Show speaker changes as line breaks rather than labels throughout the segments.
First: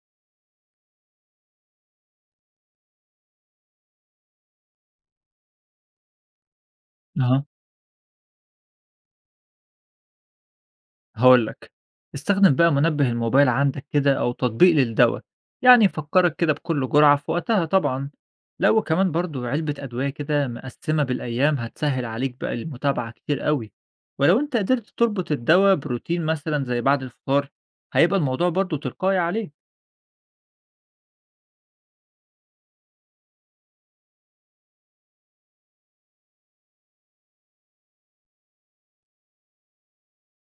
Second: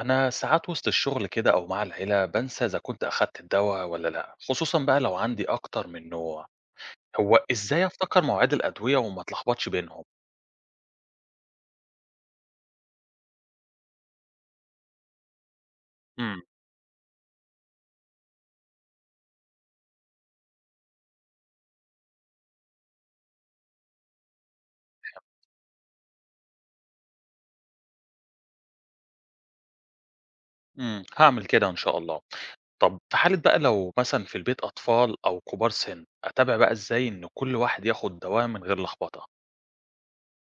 أنا ساعات وسط الشغل كده أو مع العيلة بنسى إذا كنت أخدت الدواء ولا لأ، خصوصًا بقى لو عندي أكتر من نوع، هو
أها،
إزاي أفتكر مواعيد الأدوية وما أتلخبطش بينهم؟
هاقول لك استخدم بقى منبه الموبايل عندك كده أو تطبيق للدواء يعني يفكرك
إمم،
كده بكل جرعة في وقتها طبعا. لو كمان برضو علبة أدوية كده مقسمة بالأيام هتسهل عليك بقى المتابعة كتير قوي، ولو أنت قدرت تربط الدواء بروتين مثلا زي بعد الفطار هيبقى الموضوع برضو تلقائي عليه.
إمم، هاعمل كده إن شاء الله. طب في حالة بقى لو مثلًا في البيت أطفال أو كبار سن، أتابع بقى إزاي إن كل واحد ياخد دواء من غير لخبطة؟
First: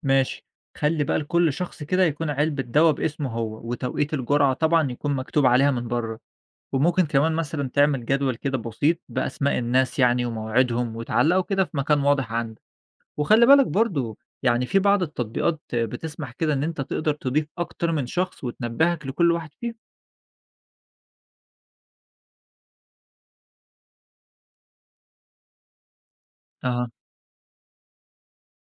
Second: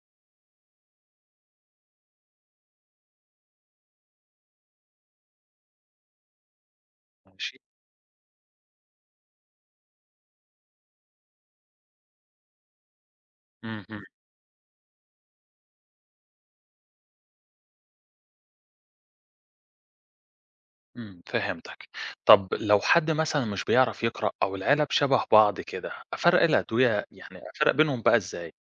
ماشي، خلي بقى لكل شخص كده يكون علبة دواء باسمه هو وتوقيت الجرعة طبعا يكون مكتوب عليها من بره، وممكن كمان
ماشي،
مثلًا تعمل جدول كده بسيط بأسماء الناس يعني ومواعيدهم، وتعلّقه كده في مكان واضح عندك، وخلّي بالك
اهم،
برضه يعني في بعض التطبيقات بتسمح كده إن أنت تقدر تضيف أكتر من شخص وتنبّهك لكل واحد فيهم.
فهمتك. طب لو حد مثلًا مش بيعرف يقرأ أو العيلة بشبه بعض كده، أفرق
أها.
الأدوية يعني أفرق بينهم بقى إزاي؟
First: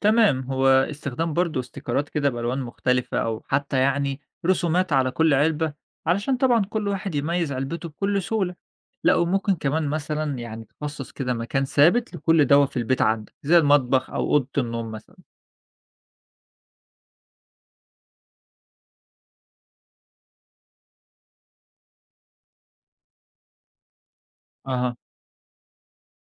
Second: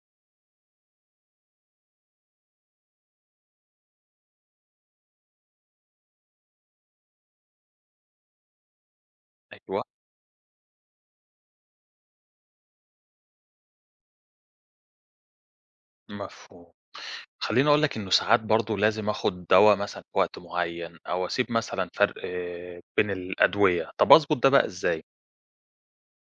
تمام، هو استخدام برضه استيكرات كده بألوان مختلفة أو حتى يعني رسومات على كل علبة، علشان طبعًا كل واحد يميّز علبته بكل سهولة. لأ، وممكن
أيوه،
كمان مثلًا يعني تخصص كده مكان ثابت لكل دوا في البيت عندك، زي المطبخ أو أوضة النوم مثلًا.
مفهوم. خلّيني أقول لك إنه ساعات برضه لازم آخُد دوا مثلًا في وقت معيّن أو أسيب مثلًا فرق بين الأدوية، طَب أضبط ده بقى
أها.
إزاي؟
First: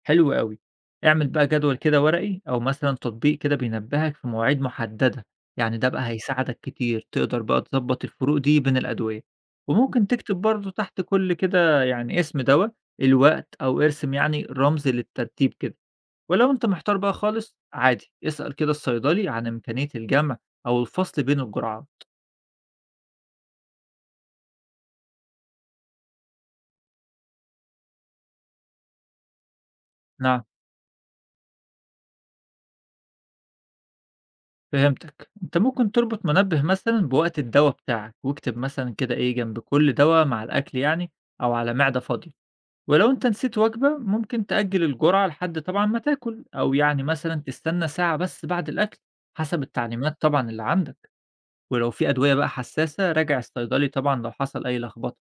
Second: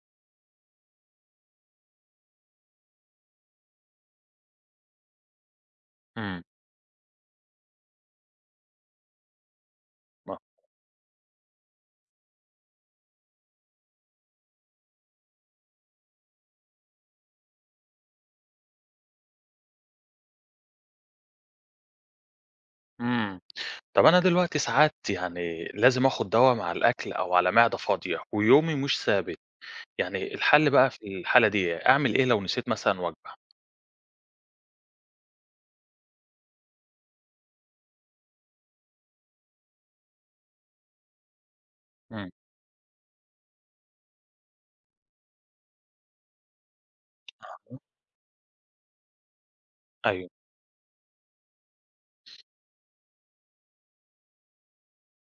حلو أوي. اعمل بقى جدول كده ورقي أو مثلًا تطبيق كده بينبهك في مواعيد محددة، يعني ده بقى
إمم،
هيساعدك كتير، تقدر بقى تضبط الفروق دي بين الأدوية، وممكن تكتب
ما
برضه تحت كل كده يعني اسم دوا، الوقت أو ارسم يعني رمز للترتيب كده، ولو أنت محتار بقى خالص عادي، اسأل كده الصيدلي عن إمكانية الجمع أو الفصل بين الجرعات.
إمم، طَب أنا دلوقتي ساعات يعني لازم آخُد دوا مع الأكل أو على معدة فاضية ويومي مش ثابت، يعني
نعم،
الحل بقى في الحالة دي إيه؟ أعمل إيه لو نسيت مثلًا وجبة؟
فهمتك. أنت ممكن تربط منبه مثلًا بوقت الدوا بتاعك، واكتب مثلًا كده إيه جنب كل دوا مع الأكل يعني أو على معدة
إمم،
فاضية. ولو أنت نسيت وجبة، ممكن تأجّل الجرعة لحد طبعًا ما تاكل، أو يعني مثلًا تستنى ساعة بس بعد الأكل، حسب التعليمات
أيوه،
طبعًا اللي عندك، ولو في أدوية بقى حساسة راجع الصيدلي طبعًا لو حصل أي لخبطة.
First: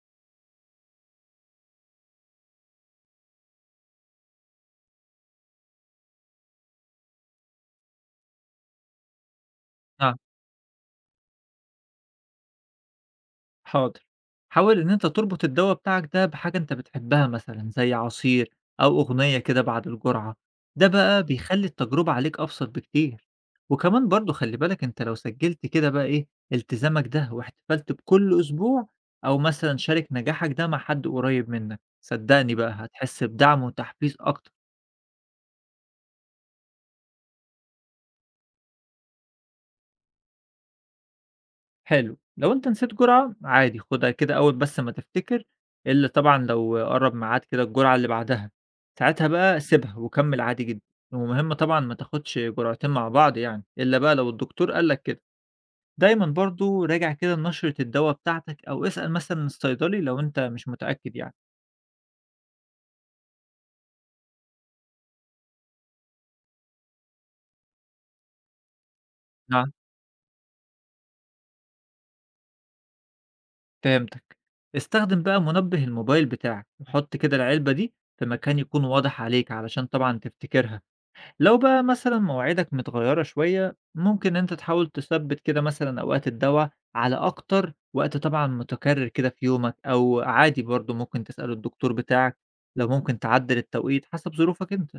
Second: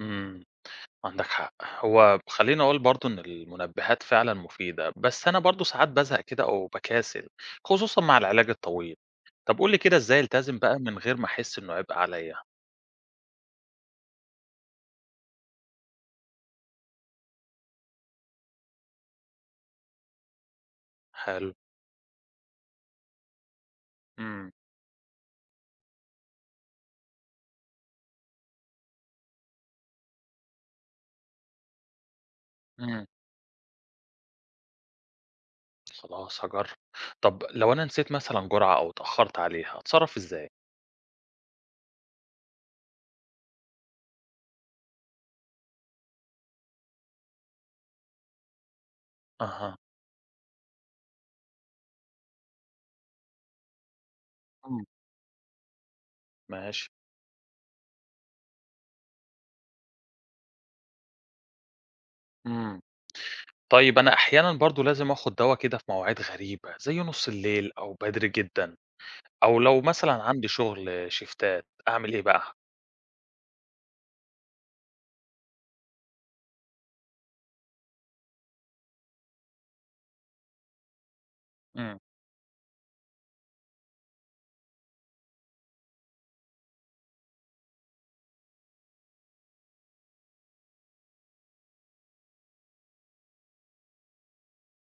إمم. عندك حق، هو خليني اقول برضو ان المنبهات فعلا مفيدة بس انا برضو ساعات بزهق كده او بكاسل، خصوصا مع العلاج الطويل. طب قول لي كده ازاي التزم بقى من غير ما احس انه عبء عليا.
حاضر، حاول ان انت تربط الدواء بتاعك ده بحاجة انت بتحبها مثلا زي عصير او اغنية كده بعد الجرعة، ده بقى
حلو.
بيخلي التجربة عليك ابسط بكتير. وكمان برضو
امم
خلي بالك انت لو سجلت كده بقى ايه التزامك ده واحتفلت بكل اسبوع او مثلا شارك نجاحك ده مع حد قريب منك صدقني بقى
امم
هتحس بدعم وتحفيز اكتر.
خلاص هجرب. طب لو انا نسيت مثلا جرعة او اتأخرت عليها اتصرف ازاي؟
حلو، لو أنت نسيت جرعة عادي خُدها كده أول بس ما تفتكر، إلا طبعًا لو قرّب ميعاد كده الجرعة اللي بعدها، ساعتها بقى
اها،
سيبها وكمّل عادي جدًا، والمهم طبعًا ما تاخدش جرعتين مع بعض يعني، إلا بقى لو الدكتور
امم،
قال لك كده، دايمًا برضه
ماشي،
راجع كده لنشرة الدوا بتاعتك أو اسأل مثلًا الصيدلي لو أنت مش متأكد يعني.
امم طيب انا احيانا برضو لازم اخد دواء كده في مواعيد غريبة زي نص الليل او بدري جدا، او
نعم،
لو مثلا عندي شغل شيفتات اعمل ايه بقى؟
فهمتك، استخدم بقى منبه الموبايل بتاعك وحُط كده العلبة دي في مكان يكون واضح عليك علشان طبعًا تفتكرها. لو بقى مثلا مواعيدك متغيرة شوية ممكن انت تحاول تثبت كده مثلا اوقات الدواء على اكتر وقت طبعا متكرر كده في يومك، او عادي برضو ممكن تسأله الدكتور بتاعك لو ممكن تعدل التوقيت حسب ظروفك انت.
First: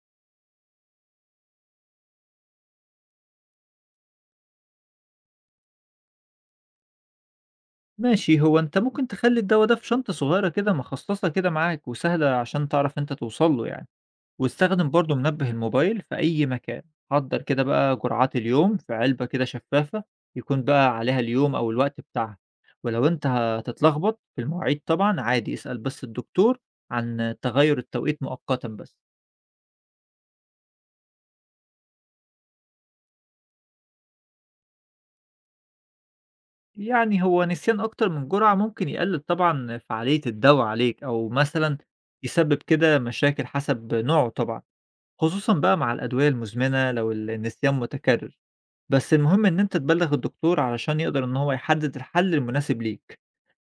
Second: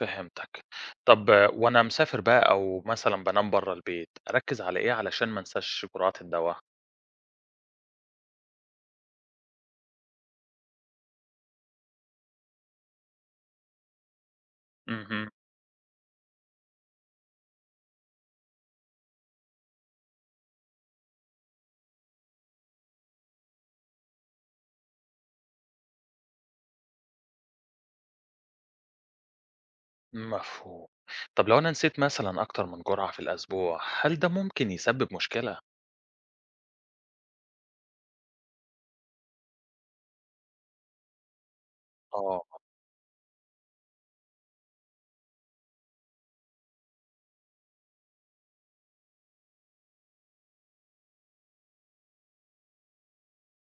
فهمتك. طب وأنا مسافر بقى أو مثلًا بانام برّه البيت، أركّز على إيه علشان ما انساش جرعات الدوا؟
ماشي، هو انت ممكن تخلي الدواء ده في شنطة صغيرة كده مخصصة كده معاك وسهلة عشان تعرف انت توصل له يعني، واستخدم برضه
اهم،
منبه الموبايل في أي مكان، حضّر كده بقى جرعات اليوم في علبة كده شفافة يكون بقى عليها اليوم أو الوقت بتاعها، ولو أنت هتتلخبط في المواعيد طبعًا عادي اسأل بس الدكتور عن تغيُّر التوقيت مؤقتًا بس.
مفهوم. طب لو أنا نسيت مثلًا أكتر من جرعة في الأسبوع، هل ده ممكن يسبب مشكلة؟
يعني هو نسيان أكتر من جرعة ممكن يقلل طبعًا فعالية الدوا عليك أو مثلًا
آه.
يسبب كده مشاكل حسب نوعه طبعًا. خصوصًا بقى مع الأدوية المزمنة لو النسيان متكرر، بس المهم إن أنت تبلّغ الدكتور علشان يقدر إن هو يحدد الحل المناسب ليك.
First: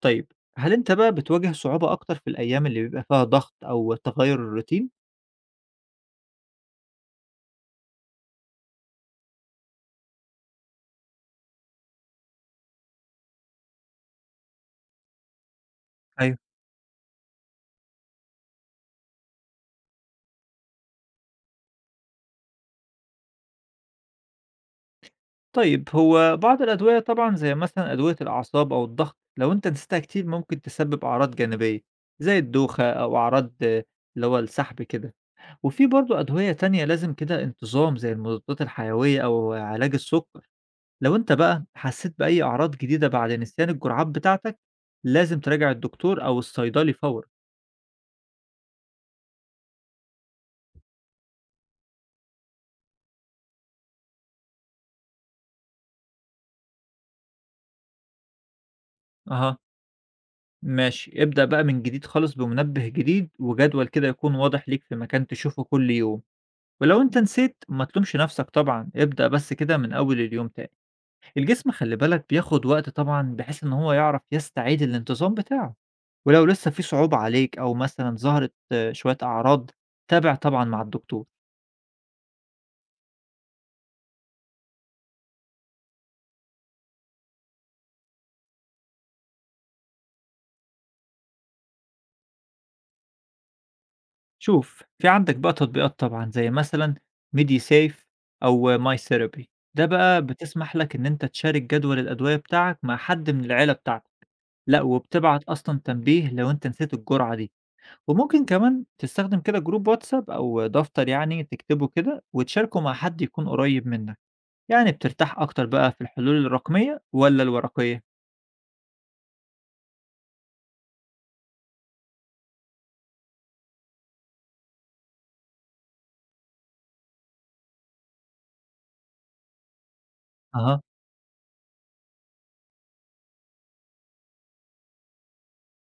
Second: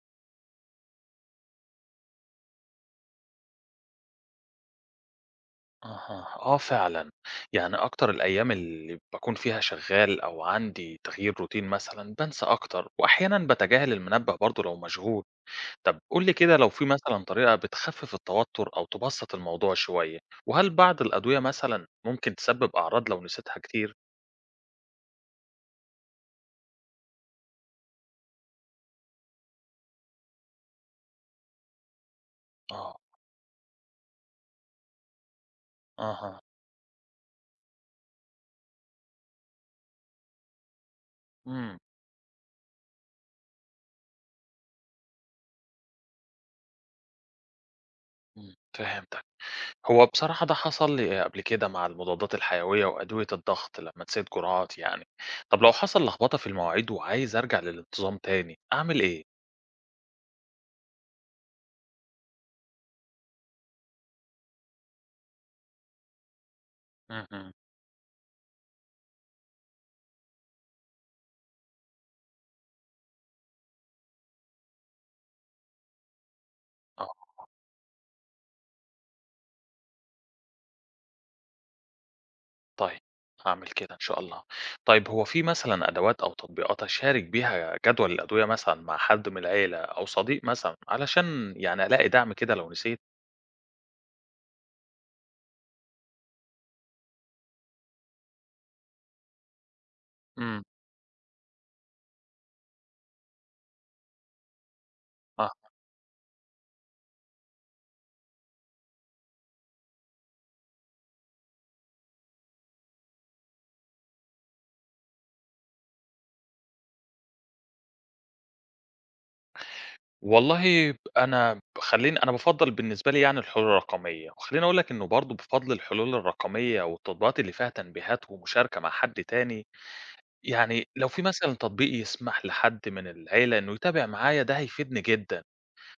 طيب، هل أنت بقى بتواجه صعوبة أكتر في الأيام اللي بيبقى فيها ضغط أو تغيُّر الروتين؟
أها، آه فعلًا. يعني أكتر الأيام اللي باكون فيها شغّال أو عندي تغيير روتين مثلًا، بانسى أكتر وأحيانًا باتجاهل المنبه برضه لو مشغول. طب قُل لي
أيوه.
كده لو في مثلًا طريقة بتخفِّف التوتُّر أو تبسّط الموضوع شوية، وهل بعض الأدوية مثلًا ممكن تسبِّب أعراض لو نسيتها كتير؟
طيب هو بعض الأدوية طبعًا زي مثلًا أدوية الأعصاب أو الضغط لو أنت نسيتها كتير ممكن تسبب أعراض جانبية، زي الدوخة
آه،
أو أعراض اللي هو السحب كده، وفي برضه
أها،
أدوية تانية لازم كده انتظام زي المضادات الحيوية أو علاج السُكّر. لو أنت بقى
إمم،
حسيت بأي أعراض جديدة بعد نسيان الجرعات بتاعتك لازم تراجع الدكتور أو الصيدلي فورا.
إمم، فهمتك. هو بصراحة ده حصل لي قبل كده مع المضادات الحيوية وأدوية الضغط لمّا نسيت جرعات يعني. طب لو حصل لخبطة في المواعيد وعايز أرجع للانتظام تاني، أعمل إيه؟
أها، ماشي، ابدأ بقى من جديد خالص بمنبه جديد وجدول كده يكون واضح ليك في مكان تشوفه كل يوم، ولو انت
اهم.
نسيت ما تلومش نفسك طبعا، ابدأ بس كده من أول اليوم تاني. الجسم خلي بالك بياخد وقت طبعا بحيث ان هو يعرف يستعيد الانتظام بتاعه، ولو لسه في صعوبة
آه.
عليك أو مثلا ظهرت شوية أعراض تابع طبعا مع الدكتور.
طيب، هاعمل كده إن شاء الله. طيب هو في مثلًا أدوات أو تطبيقات أشارك بيها جدول الأدوية مثلًا مع حد من العيلة أو صديق مثلًا علشان يعني ألاقي دعم كده لو نسيت؟
شوف، في عندك بقى تطبيقات طبعًا زي مثلًا MediSafe أو MyTherapy، ده بقى
إمم،
بتسمح لك إن أنت تشارك جدول الأدوية بتاعك مع حد من العيلة بتاعتك، لأ وبتبعت
آه.
أصلًا تنبيه لو أنت نسيت الجرعة دي، وممكن كمان تستخدم كده جروب واتساب أو دفتر يعني تكتبه كده وتشاركه مع حد يكون قريب منك، يعني بترتاح أكتر بقى في الحلول الرقمية والّا الورقية؟
والله خلّيني أنا بافضّل بالنسبة لي يعني الحلول الرقمية، وخلّيني أقول لك إنه برضه بفضل الحلول الرقمية والتطبيقات اللي فيها تنبيهات ومشاركة مع حد تاني،
أها.
يعني لو في مثلًا تطبيق يسمح لحد من العيلة إنه يتابع معايا ده هيفيدني جدًا.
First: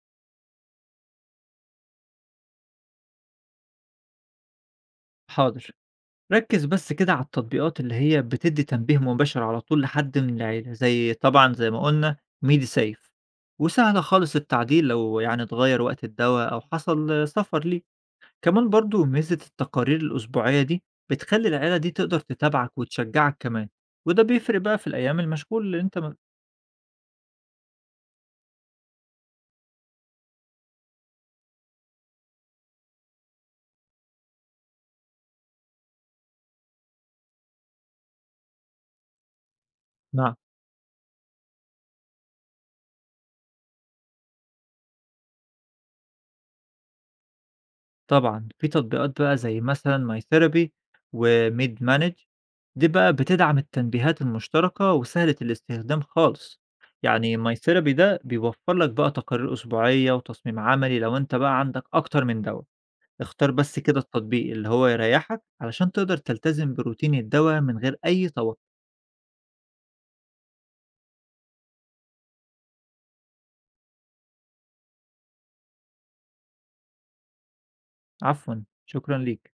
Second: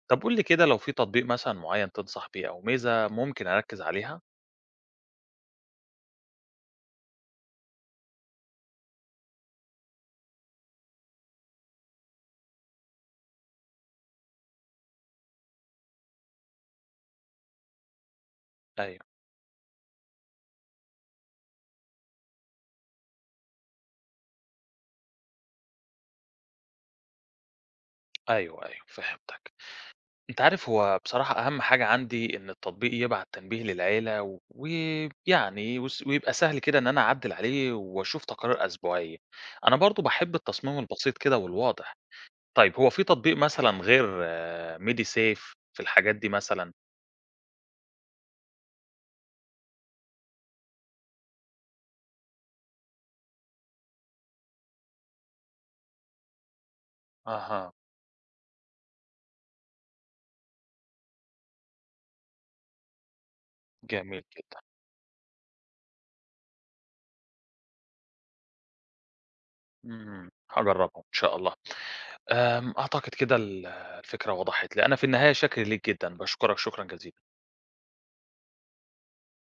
طب قُل لي كده لو في تطبيق مثلًا معيّن تنصح بيه أو ميزة ممكن أركّز عليها؟
حاضر. ركّز بس كده على التطبيقات اللي هي بتدّي تنبيه مباشر على طول لحد من العيلة، زي طبعًا زي ما قُلنا MediSafe، وسهلة خالص التعديل لو يعني اتغيّر وقت الدوا أو حصل سفر ليه، كمان
أيوه.
برضه ميزة التقارير الأسبوعية دي بتخلّي العيلة دي تقدر تتابعك وتشجّعك كمان، وده بيفرق بقى في الأيام المشغول اللي أنت م
أيوه، فهمتك. أنت عارف هو بصراحة أهم حاجة عندي إن التطبيق يبعت تنبيه للعيلة و ويعني وس ويبقى سهل كده إن أنا أعدِّل عليه وأشوف تقارير أسبوعية. أنا برضه
مع.
باحب التصميم البسيط كده والواضح. طيب هو في تطبيق مثلًا غير MediSafe في الحاجات دي مثلًا؟
طبعًا، في تطبيقات بقى زي مثلًا myTherapy وMedManage، دي بقى بتدعم التنبيهات المشتركة وسهلة الاستخدام خالص، يعني
أها،
myTherapy ده بيوفّر لك بقى تقارير أسبوعية وتصميم عملي لو أنت بقى عندك أكتر من دوا، اختار بس كده
جميل
التطبيق
جدًا.
اللي هو يريحك علشان تقدر تلتزم بروتين الدوا من غير أي توتر.
هاجرّبه إن شاء الله. أعتقد كده الفكرة وضحت لي، أنا في النهاية شاكر ليك جدًا، باشكرك شكرًا جزيلًا.
عفوًا، شكرًا ليك.